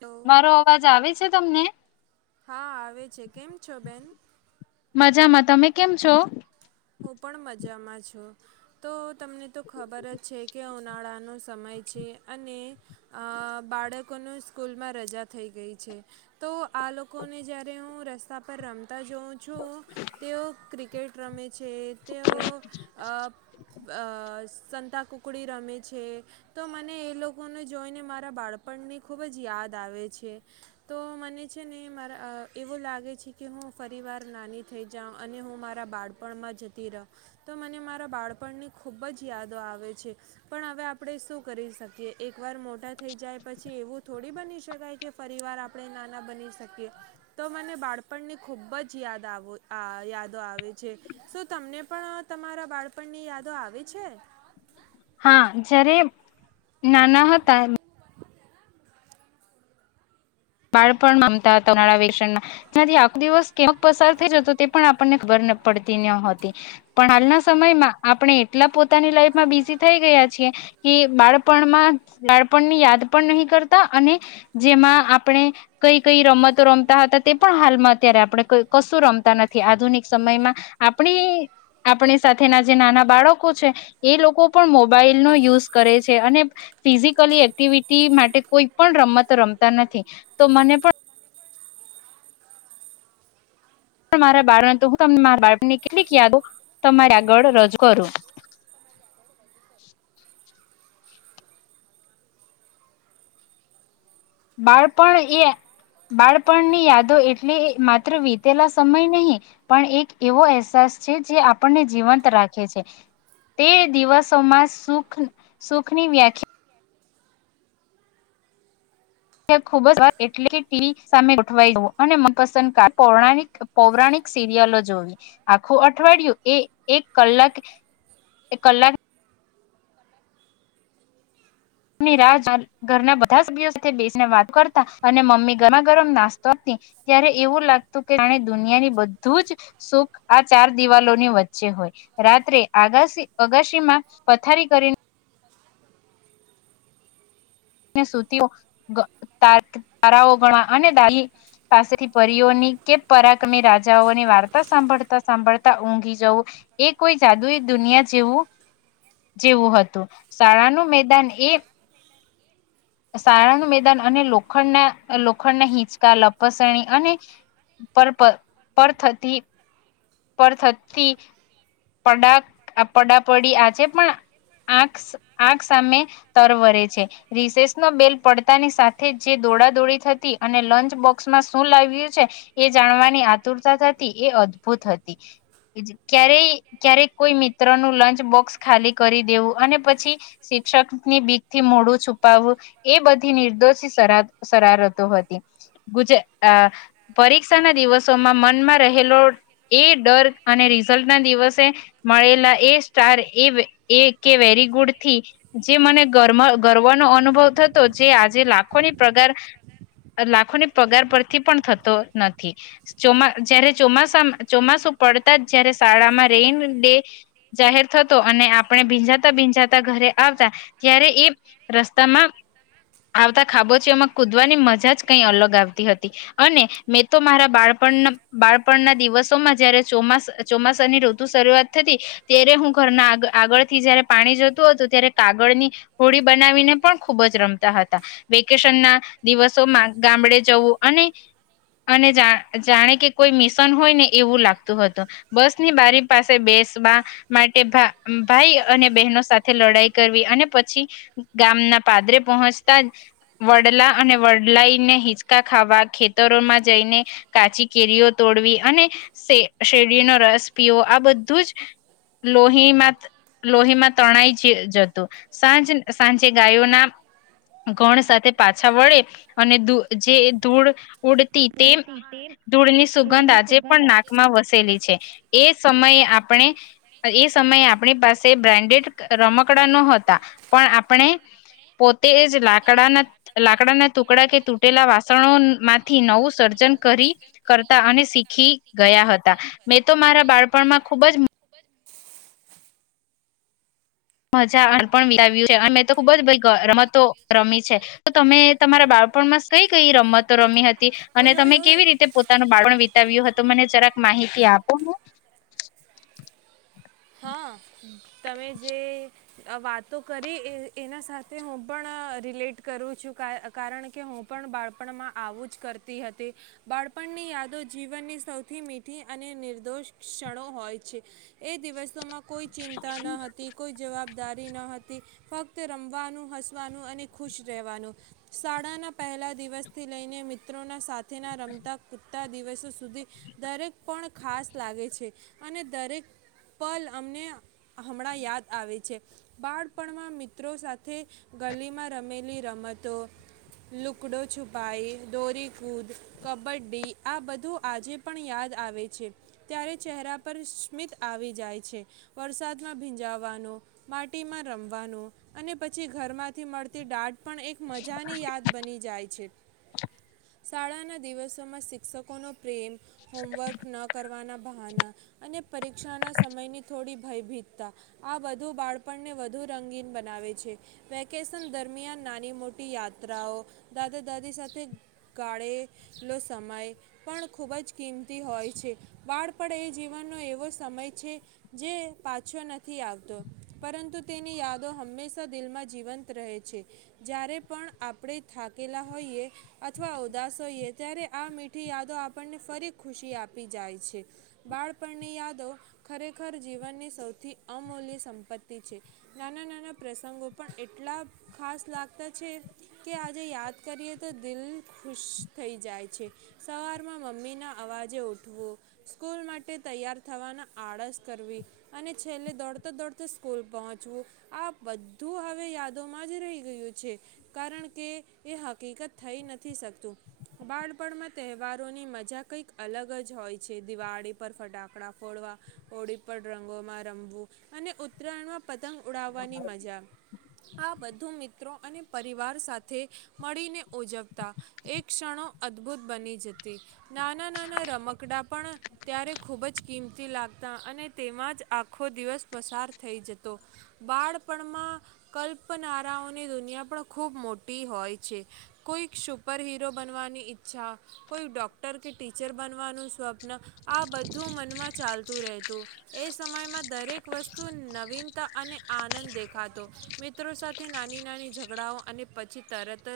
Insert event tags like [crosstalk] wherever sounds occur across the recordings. Hello મારો અવાજ આવે છે તમને? હા આવે છે કેમ છો બેન મજામાં, તમે કેમ છો? હું પણ મજામાં છું. તો તમને તો ખબર જ છે કે ઉનાળાનો સમય છે અને અહ બાળકોનો સ્કૂલમાં રજા થઈ ગઈ છે, તો આ લોકો ને જયારે હું ર સા પર રમ તા જોઉં છું તેઓ ક્રિકેટ રમે છે તેઓ અહ-અહ સંતા કુકડી રમે છે તો મને એ લોકોને જોઈને મારા બાળપણની ખૂબ જ યાદ આવે છે, તો મને છે ને મારા અહ એવું લાગે છે કે હું ફરીવાર નાની થઈ જાઉં અને હું મારા બાળ પણમાં જતી રહ તો મને મારા બાળપણની ખૂબ જ યાદો આવે છે, પણ હવે આપણે શું કરી શકીએ એકવાર મોટા થઈ જાય પછી એવું થોડી બની શકાય કે ફરીવાર આપણે નાના બની શકીએ, તો મને બાળપણની ખૂબ જ યાદ આવ અહ યાદો આવે છે. શું તમને પણ હવે તમારા બાળપણની યાદો આવે છે? હા જયારે નાના હતા બાળપણમાં [unintelligible] ઉનાળા વિશેના ને આખો દિવસ કેવો પસાર થઈ જતો તે પણ આપણને ખબર પડતી નતી. પણ હાલના સમયમાં આપણે એટલા પોતાની લાઈફમાં બિઝી થઈ ગયા છી કે બાળપણમાં બાળપણની યાદ પણ નહી કરતા અને જેમાં આ આપણે કઈ કઈ રમતો રમતા હતા તે પણ હાલમાં અત્યારે આપણે કઈ કશું રમતા નથી. આધુનિક સમયમાં આપણી આપણી સાથેના જે નાના બાળકો છે એ લોકો પણ મોબાઈલનો યુઝ કરે છે અને ફિઝિકલી એક્ટિવિટી માટે કોઈ પણ રમત રમતા નથી. તો મને પણ ણ મારા બાળ તો હું તમને મારા બાળણ ને કેટલીક યાદ હો તમારે આગળ રજૂ કરું. બાળપણ એ બાળપણની યાદો એટલે માત્ર વીતેલા સમય નહીં પણ એક એવો અહેસાસ છે જે આપણને જીવંત રાખે છે. તે દિવસોમાં સુખ સુખની વ્યાખ્યા ખુબ જ વાત એટલે ટીવી સામે ગોઠવાઈ જવું અને મનપસંદ પૌરાક પૌરાણિક સિરિયલો જોવી આખું અઠવાડિયું એ એક કલાક ક કલાક ની રાહ [inaudible] ઘરના બધા સભ્યો સાથે બેસીને વાત કરતા અને મમ્મી ગરમા ગરમ નાસ્તો આપતી. ત્યારે એવું લાગતું કે જાણે દુનિયાની બધું જ સુખ આ ચાર દિવાલોની વચ્ચે હોય. રાત્રે આગાસી અગાસીમાં પથારી કરીન ને સુતી [inaudible] તા તારાઓ ગણવા અને દાદી પાસેથી પરીઓની કે પરાક્રમી રાજાઓની વાર્તા સાંભળતા સાંભળતા ઊંઘી જવું એ કોઈ જાદુઈ દુનિયા જેવું જેવું હતું. શાળાનું મેદાન એ સારંગ મેદાન અને લોખંડના લોખંડના હિંચકા, લપસણી અને પર પ પર થતી પર થતી પડા પડાપડી આજે પણ આખ આંખ સામે તરવરે છે. રિસેસમાં બેલ પડતાની સાથે જે દોડા દોડી થતી અને લંચ બોક્સમાં શું લાવ્યું છે એ જાણવાની આતુરતા થતી એ અદભુત હતી. ક્યારેય ક્યારેક કોઈ મિત્ર નું લંચ બોક્સ ખાલી કરી દેવું અને પછી શિક્ષકની બીક થી મોડું છુપાવવું એ બધી નિર્દોષ શરા શરારતો હતી. ગુજ અ પરીક્ષા ના દિવસોમાં મનમાં રહેલો એ ડર અને રિઝલ્ટ ના દિવસ એ મળેલા એ સ્ટાર એ એ કે વેરી ગુડથી જે મને ગરમાં ગર્વનો અનુભવ થતો જે આજે લાખોની પગાર લાખોની પગાર પરથી પણ થતો નથી. ચોમા જયારે ચોમાસા ચોમાસું પડતા જ જયારે શાળામાં ડે જાહેર થતો અને આપણે ભીંજાતા ભીંજાતા ઘરે આવતા ત્યારે એ રસ્તામાં આવતા ખાબોચીઓમાં કુદવાની મજા જ કઈ અલગ આવતી હતી અને મેં તો મારા બાળપણના બાળપણના દિવસોમાં જયારે ચોમાસ ચોમાસાની ઋત શરૂઆત થતી ત્યારે હું ઘરના આ આગળથી જયારે પાણી જતું હતું, ત્યારે કાગળની હોડી બનાવીને પણ ખુબ જ રમતા હતા. વેકેશન ના દિવસોમાં ગામડે જવું અને અને જા જાણે કે કોઈ મિશન હોય ને એવું લાગતું હતું બસની બારી પાસે બેસવા માટે ભા ભાઈ અને બહેનો સાથે લડાઈ કરવી અને પછી ગામના પાદરે પહોંચતા વડલા અને વડલાઈને હિચકા ખાવા ખેતરોમાં જઈને કાચી કેરીઓ તોડવી અને શે શેરડીનો રસ પીવો. આ બધું જ લોહીમાં લોહીમાં તણાઈ જ જતું. સાંજ સાંજે ગાયોના ઘણ સાથે પાછા વળે અને જે ધૂળ ઉડતી. તેમ તે ધૂળની સુગંધ આજે પણ નાકમાં વસેલી છે. એ સમય આપણે એ સમયે આપણી પાસે બ્રાન્ડેડ રમકડા ન હતા. પણ આપણે પોતે જ લાકડાના લાકડાના ટુકડા કે તૂટેલા વાસણો માંથી નવું સર્જન કરી, કરતા અને શીખી ગયા હતા મેં તો મારા બાળ પણ માં ખૂબ જ મજા [unintelligible] પણ વિતાવ્યું છે અને મેં તો ખુબ જ રમતો રમી છે. તો તમે તમારા બાળપણમાં કઈ કઈ રમતો રમી હતી? અને ઓય તમે ઓય ઓય કેવી રીતે પોત નાનું બાળપણ વિતાવ્યું હતું મને જરાક માહિતી આપો ને. હા તમે જે વાતો કરી એના સાથે હું પણ રિલેટ કરું છું, કારણકે હું પણ બાળપણમાં આવું જ કરતી હતી. બાળપણની યાદો જીવનની સૌથી મીઠી અને નિર્દોષ ક્ષણો હોય છે. એ દિવસોમાં કોઈ ચિંન તા ન હતી કોઈ જવ વાદારી ન હતી, ફક્ત રમવાનું, હસવાનું અને ખુશ રહેવાનું. શાળાના પહેલા દિવસથી લઈને મિત્રોના સાથ થે ના રમતા. આવ દિવસો સુધી દરેક પણ ખાસ લાગે છે. અને દરેક પલ અમને, હમણાં યાદ આવે છે. બાળપણમાં મિત્રો સાથે ગલીમાં રમેલી રમતો લુકડો છુપાઈ, દોરીકૂદ, કબડ્ડી આ બધું આજે પણ યાદ આવે છે. ત્યારે ચહેરા પર સ્મિત આવી જાય છે. વરસાદમાં ભીંજાવાનો. માટીમાં રમવાનું અને પછી, ઘરમાંથી મળતી દાઢ પણ એક મજાની યાદ બની જાય છે. શાળાના દિવસોમાં શિક્ષકોનો પ્રેમ. હોમવર્ક ન કરવાના બહાના અને પરીક્ષાના સમયની થોડી, ભયભીતતા આ બધું બાળપણને વધુ રંગીન બનાવે છે. વેકેશન દરમિયાન નાની મોટી યાત્રાઓ દાદા દાદી સાથે ગાળેલો સમય પણ ખૂબ જ કિંમતી હોય છે. બાળપણ એ જીવનનો એવો સમય છે, જે પાછો નથી. આવતો પરંતુ તેની યાદો હંમેશા દિલમાં જીવંત રહે છે. જ્યારે પણ આપણે થાકેલા હોઈએ અથવા ઉદાસ હોઈએ, ત્યારે આ મીઠી યાદો આપણને ફરી ખુશી આપી જાય છે. બાળપણની યાદો ખરેખર જીવનની સૌથી અમૂલ્ય સંપત્તિ છે. નાના નાના પ્રસંગો પણ એટલા ખાસ લાગતા છે, કે આજે યાદ કરીએ તો દિલ ખુશ થઈ જાય છે. સવારમાં મમ્મીના અવાજે ઉઠવો સ્કૂલ માટે તૈયાર થવાના આળસ કરવી. અને છેલ્લે દોડતાં દોડતા સ્કૂલ પહોંચવું આ બધું હવે યાદોમાં જ રહી ગયું છે. કારણ કે, એ હકીકત થઈ નથી શકતું. બાળપણમાં તહેવારોની મજા કંઈક અલગ જ હોય છે. દિવાળી પર ફટાકડા ફોડવા હોળી પર રંગોમાં રમવું અને ઉત્તરાયણમાં પતંગ ઉડાવાની મજા. આ બધું મિત્રો અને પરિવાર સાથે મળીને ઉજવતા એક ક્ષણો અદભુત બની જતી. નાના નાના રમકડા પણ ત્યારે, ખૂબ જ કિંમતી લાગતા અને તેમાં જ આખો દિવસ પસાર થઈ જતો. બાળપણમાં કલ્પનારાઓની દુનિયા પણ ખૂબ મોટી હોય છે. કોઈક, સુપર હિરો બનવાની ઈચ્છા કોઈક ડૉક કે, ટીચર બનવાનું સ્વપ્ન. આ બધું મનમાં ચાલતું રહેતું. એ સમયમાં દરેક વસ્તુ નવીનતા અને આનંદ દેખાતો. મિત્રો સાથે નાની નાની ઝઘડાઓ અને પછી, તરત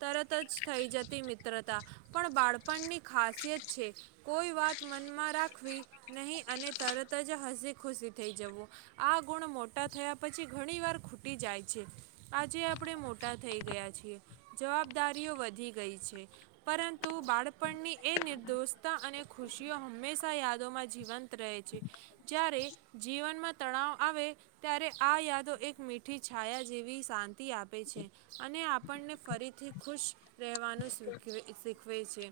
તરત જ થઈ જતી મિત્રતા પણ બાળપણની ખાસિયત છે. કોઈ વાત મનમાં રાખવી નહીં અને તરત ત જ હસી ખુશી થઈ જવું. આ ગુણ મોટા થયા પછી ઘણીવાર ખૂટી જાય છે. આજે આપણે મોટા થઈ ગયા છીએ. જવાબદારીઓ વધી ગઈ છે. પરંતુ બાળપણની એ નિર્દોષતા અને ખુશીઓ હંમેશા યાદોમાં જીવંત રહે છે. જ્યારે જીવનમાં તણાવ આવે ત્યારે, આ યાદો એક મીઠી છાયા જેવી શાંતિ આપે છે. અને આપણને ફરીથી ખુશ રહેવાનું શીખ શીખ વે છે.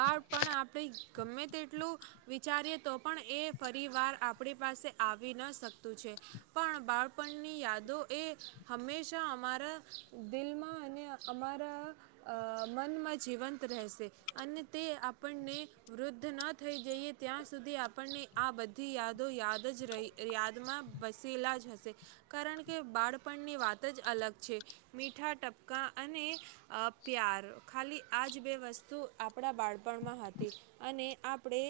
બાળપણ આપણે ગમે તેટલું વિચારીએ તો પણ એ ફરીવાર આપણી પાસે આવી ન શકતું છે. પણ બાળપણની યાદો એ હંમેશા અમારા દિલમાં અને અમારા અ મનમાં જીવંત રહેશે. અને તે આપણને વૃદ્ધ ન થઈ જઈએ, ત્યાં સુધી આ આપણને આ બધી યાદો યા દ જ રહી, યાદમાં વસેલા જ હશે. કારણ કે, બાળપણની વાત જ અલગ છે. મીઠા ટપકા અને અ પ્યાર ખાલી. આ જ બે વસ્તુ આપણા બાળપણમાં હતી. અને આપણે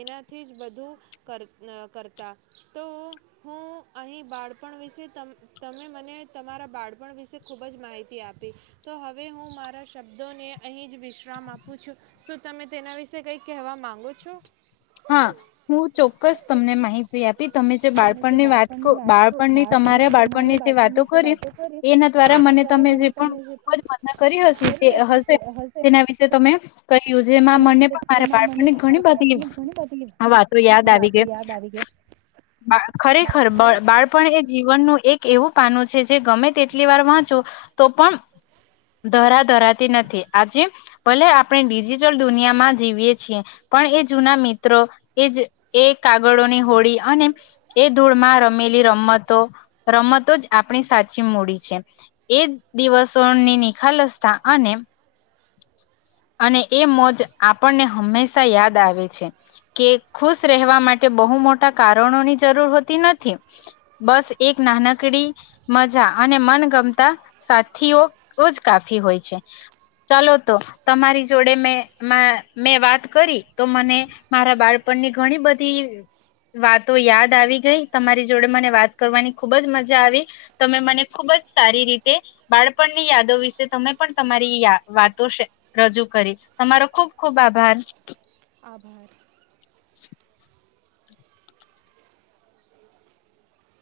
એનાથી જ બધ ધુ કર કરતા, તો હું અહીં બાળપણ વિશે તમે મને તમારા બાળપણ વિશે ખૂબ જ માહિતી આપી. તો હવે, હું મારા શબ્દોને અહી જ વિશ્રામ આપું છું. શું તમે તેના વિશે કઈ કહેવા માંગો છો. હા, હું ચોક્કસ તમને માહિતી આપી. તમે જે બાળપણની વાત બાળપણની તમારા બાળપણની જે વાતો કરી, એના દ્વારા મને તમે જે પણ ખુબ મજા કરી હ હશે તેના વિશે તમે કહ્યું છે. જેમાં મને પણ મારા બાળપણ ની ઘણી બધી હ, વા તો યાદ આવી ગઈ બા. ખરેખર, બાળપણ એ જીવનનું એક એવું પાનું છે. જે ગમે તેટલી વાર વાંચો તો પણ ધરા ધરાતી નથી. આજે ભલે આપણે ડિજિટલ દુનિયામાં જીવીએ છીએ, પણ એ જૂના મિ ત્ર એ જ એ કાગળોની હોડી અને એ ધૂળમાં રમેલી રમતો. રમતો જ આપણી સાચી મૂડી છે, એ દિવસોની નિખાલસતા અને અને એ મોજ આપણને હંમેશા યાદ આવે છે. કે ખુશ રહેવા માટે બહુ મોટા કારણોની જરૂર હોતી નથી. બસ એક નાનકડી મજા અને મનગમતા સાથીઓજ કાફી હોય છે. ચાલ તો તમારી જોડે મે વાત કરી, તો મને મારા બાળપણની ઘણી બધી વાતો યાદ આવી ગઈ. તમારી જોડે મને વાત કરવાની ખૂબ જ મજા આવી. તમે મને ખુબ જ સારી રીતે બાળપણની યાદો વિશે તમે પણ તમારીયા વાતો છે, રજૂ કરી તમારો ખૂબ ખુબ આભાર. આભાર. [unintelligible]